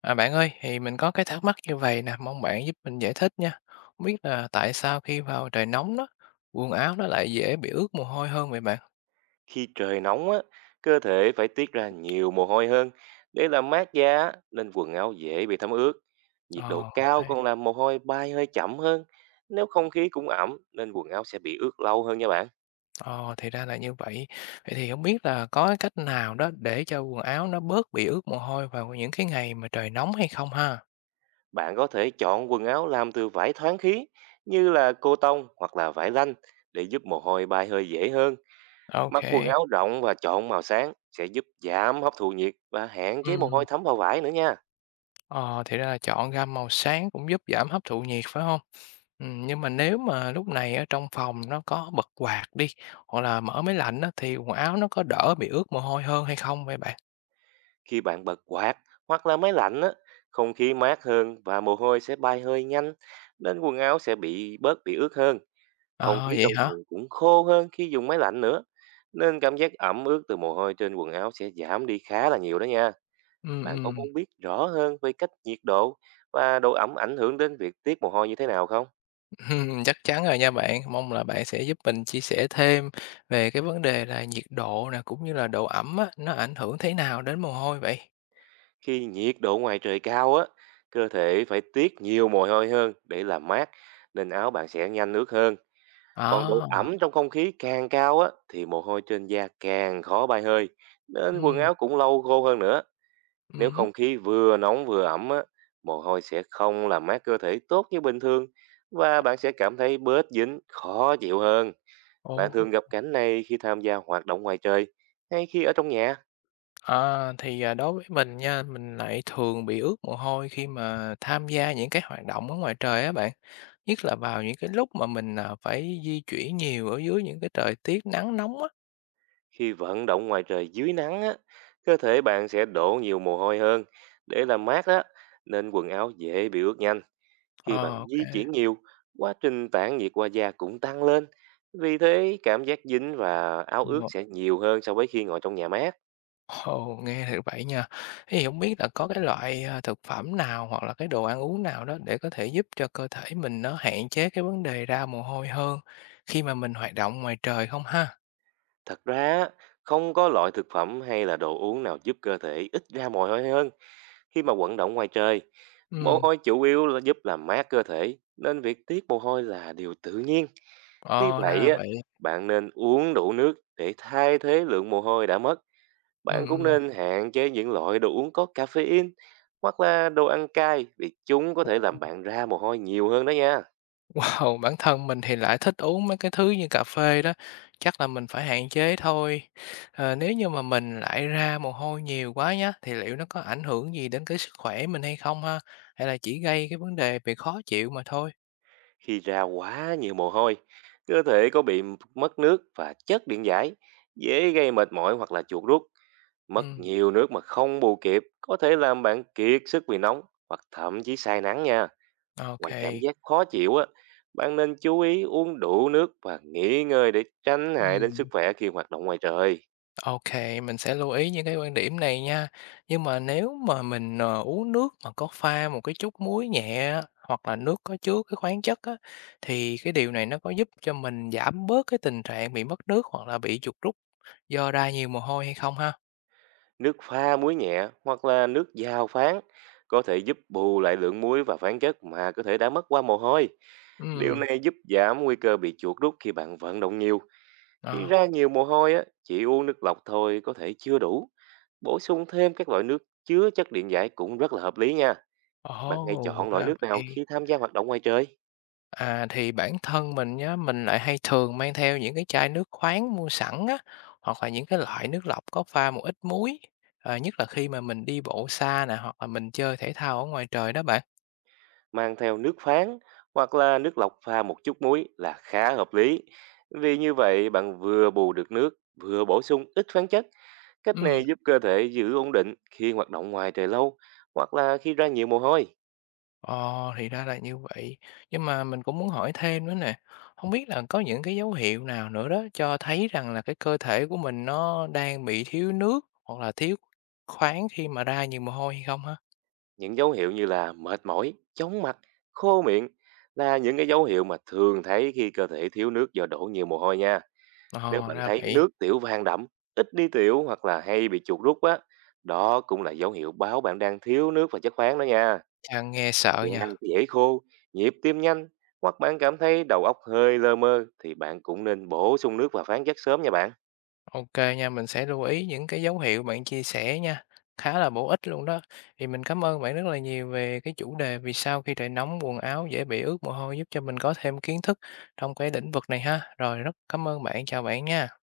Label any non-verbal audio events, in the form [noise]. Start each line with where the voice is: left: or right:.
left: À, bạn ơi, thì mình có cái thắc mắc như vậy nè, mong bạn giúp mình giải thích nha. Không biết là tại sao khi vào trời nóng đó, quần áo nó lại dễ bị ướt mồ hôi hơn vậy bạn?
right: Khi trời nóng á, cơ thể phải tiết ra nhiều mồ hôi hơn để làm mát da á, nên quần áo dễ bị thấm ướt. Nhiệt độ
left: Ồ,
right: cao
left: hay.
right: còn làm mồ hôi bay hơi chậm hơn. Nếu không khí cũng ẩm nên quần áo sẽ bị ướt lâu hơn nha bạn.
left: Ồ, thì ra là như vậy. Vậy thì không biết là có cái cách nào đó để cho quần áo nó bớt bị ướt mồ hôi vào những cái ngày mà trời nóng hay không ha?
right: Bạn có thể chọn quần áo làm từ vải thoáng khí như là cô tông hoặc là vải lanh để giúp mồ hôi bay hơi dễ hơn.
left: Ô
right: Mặc quần
left: kê.
right: áo rộng và chọn màu sáng sẽ giúp giảm hấp thụ nhiệt và hạn chế mồ hôi thấm vào vải nữa nha.
left: Ờ, thì ra là chọn gam màu sáng cũng giúp giảm hấp thụ nhiệt, phải không? Nhưng mà nếu mà lúc này ở trong phòng nó có bật quạt đi, hoặc là mở máy lạnh á, thì quần áo nó có đỡ bị ướt mồ hôi hơn hay không vậy bạn?
right: Khi bạn bật quạt hoặc là máy lạnh á, không khí mát hơn và mồ hôi sẽ bay hơi nhanh, nên quần áo sẽ bớt bị ướt hơn. Không
left: Ờ,
right: khí
left: vậy
right: trong
left: hả?
right: phòng cũng khô hơn khi dùng máy lạnh nữa. Nên cảm giác ẩm ướt từ mồ hôi trên quần áo sẽ giảm đi khá là nhiều đó nha. Bạn có
left: Ừm.
right: muốn biết rõ hơn về cách nhiệt độ và độ ẩm ảnh hưởng đến việc tiết mồ hôi như thế nào không?
left: [laughs] Chắc chắn rồi nha bạn. Mong là bạn sẽ giúp mình chia sẻ thêm về cái vấn đề là nhiệt độ nè, cũng như là độ ẩm á, nó ảnh hưởng thế nào đến mồ hôi vậy?
right: Khi nhiệt độ ngoài trời cao á, cơ thể phải tiết nhiều mồ hôi hơn để làm mát, nên áo bạn sẽ nhanh ướt hơn. Còn độ
left: Ờ,
right: ẩm trong không khí càng cao á thì mồ hôi trên da càng khó bay hơi, nên quần
left: ừm,
right: áo cũng lâu khô hơn nữa. Nếu
left: ừm,
right: không khí vừa nóng vừa ẩm á, mồ hôi sẽ không làm mát cơ thể tốt như bình thường và bạn sẽ cảm thấy bớt dính, khó chịu hơn.
left: ồ.
right: Bạn thường gặp cảnh này khi tham gia hoạt động ngoài trời hay khi ở trong nhà?
left: À, thì, đối với mình nha, mình lại thường bị ướt mồ hôi khi mà tham gia những cái hoạt động ở ngoài trời á bạn, nhất là vào những cái lúc mà mình, phải di chuyển nhiều ở dưới những cái thời tiết nắng nóng á.
right: Khi vận động ngoài trời dưới nắng á, cơ thể bạn sẽ đổ nhiều mồ hôi hơn để làm mát á, nên quần áo dễ bị ướt nhanh. Khi bạn
left: Ờ, ô
right: di
left: kê.
right: chuyển nhiều, quá trình tản nhiệt qua da cũng tăng lên. Vì thế, cảm giác dính và áo ướt
left: Ồ,
right: sẽ nhiều hơn so với khi ngồi trong nhà mát.
left: ồ, nghe thì vậy nha. Thế thì không biết là có cái loại, thực phẩm nào hoặc là cái đồ ăn uống nào đó để có thể giúp cho cơ thể mình nó hạn chế cái vấn đề ra mồ hôi hơn khi mà mình hoạt động ngoài trời không ha?
right: Thật ra, không có loại thực phẩm hay là đồ uống nào giúp cơ thể ít ra mồ hôi hơn khi mà vận động ngoài trời. Mồ
left: Ừm,
right: hôi chủ yếu là giúp làm mát cơ thể, nên việc tiết mồ hôi là điều tự nhiên. Tuy
left: ờ, ra
right: vậy,
left: là
right: á,
left: vậy.
right: bạn nên uống đủ nước để thay thế lượng mồ hôi đã mất. Bạn
left: Ừm,
right: cũng
left: ừm.
right: nên hạn chế những loại đồ uống có caffeine hoặc là đồ ăn cay, vì chúng có thể làm bạn ra mồ hôi nhiều hơn đó nha.
left: Wow, bản thân mình thì lại thích uống mấy cái thứ như cà phê đó, chắc là mình phải hạn chế thôi. Ờ, nếu như mà mình lại ra mồ hôi nhiều quá nhá, thì liệu nó có ảnh hưởng gì đến cái sức khỏe mình hay không ha? Hay là chỉ gây cái vấn đề về khó chịu mà thôi?
right: Khi ra quá nhiều mồ hôi, cơ thể có bị mất nước và chất điện giải, dễ gây mệt mỏi hoặc là chuột rút. Mất
left: Ừm,
right: nhiều nước mà không bù kịp có thể làm bạn kiệt sức vì nóng hoặc thậm chí say nắng nha. Ngoài cảm
left: OK.
right: giác khó chịu á, bạn nên chú ý uống đủ nước và nghỉ ngơi để tránh hại đến sức
left: Ừm.
right: khỏe khi hoạt động ngoài trời.
left: OK, mình sẽ lưu ý những cái quan điểm này nha. Nhưng mà nếu mà mình, uống nước mà có pha một cái chút muối nhẹ á, hoặc là nước có chứa cái khoáng chất á, thì cái điều này nó có giúp cho mình giảm bớt cái tình trạng bị mất nước hoặc là bị chuột rút do ra nhiều mồ hôi hay không ha?
right: Nước pha muối nhẹ hoặc là nước dao phán có thể giúp bù lại lượng muối và khoáng chất mà cơ thể đã mất qua mồ hôi. Điều
left: Ừm,
right: này giúp giảm nguy cơ bị chuột rút khi bạn vận động nhiều. Khi
left: ờ,
right: ra nhiều mồ hôi á, chỉ uống nước lọc thôi có thể chưa đủ. Bổ sung thêm các loại nước chứa chất điện giải cũng rất là hợp lý nha.
left: ồ,
right: Bạn hãy chọn loại
left: ra
right: nước nào
left: vậy.
right: khi tham gia hoạt động ngoài trời?
left: À, thì bản thân mình nhá, mình lại hay thường mang theo những cái chai nước khoáng mua sẵn á, hoặc là những cái loại nước lọc có pha một ít muối, ờ, nhất là khi mà mình đi bộ xa nè, hoặc là mình chơi thể thao ở ngoài trời đó bạn.
right: Mang theo nước khoáng hoặc là nước lọc pha một chút muối là khá hợp lý. Vì như vậy bạn vừa bù được nước, vừa bổ sung ít khoáng chất. Cách
left: Ừm,
right: này giúp cơ thể giữ ổn định khi hoạt động ngoài trời lâu hoặc là khi ra nhiều mồ hôi.
left: ồ, thì ra là như vậy. Nhưng mà mình cũng muốn hỏi thêm nữa nè, không biết là có những cái dấu hiệu nào nữa đó cho thấy rằng là cái cơ thể của mình nó đang bị thiếu nước hoặc là thiếu khoáng khi mà ra nhiều mồ hôi hay không ha?
right: Những dấu hiệu như là mệt mỏi, chóng mặt, khô miệng là những cái dấu hiệu mà thường thấy khi cơ thể thiếu nước do đổ nhiều mồ hôi nha. Nếu
left: Ồ,
right: bạn
left: ra
right: thấy
left: vậy,
right: nước tiểu vàng đậm, ít đi tiểu hoặc là hay bị chuột rút á, đó cũng là dấu hiệu báo bạn đang thiếu nước và chất khoáng đó nha.
left: chà, nghe sợ nhỉ?
right: Da dễ khô, nhịp tim nhanh hoặc bạn cảm thấy đầu óc hơi lơ mơ thì bạn cũng nên bổ sung nước và khoáng chất sớm nha bạn.
left: OK nha, mình sẽ lưu ý những cái dấu hiệu bạn chia sẻ nha, khá là bổ ích luôn đó. Thì mình cảm ơn bạn rất là nhiều về cái chủ đề vì sao khi trời nóng quần áo dễ bị ướt mồ hôi giúp cho mình có thêm kiến thức trong cái lĩnh vực này ha. Rồi rất cảm ơn bạn, chào bạn nha.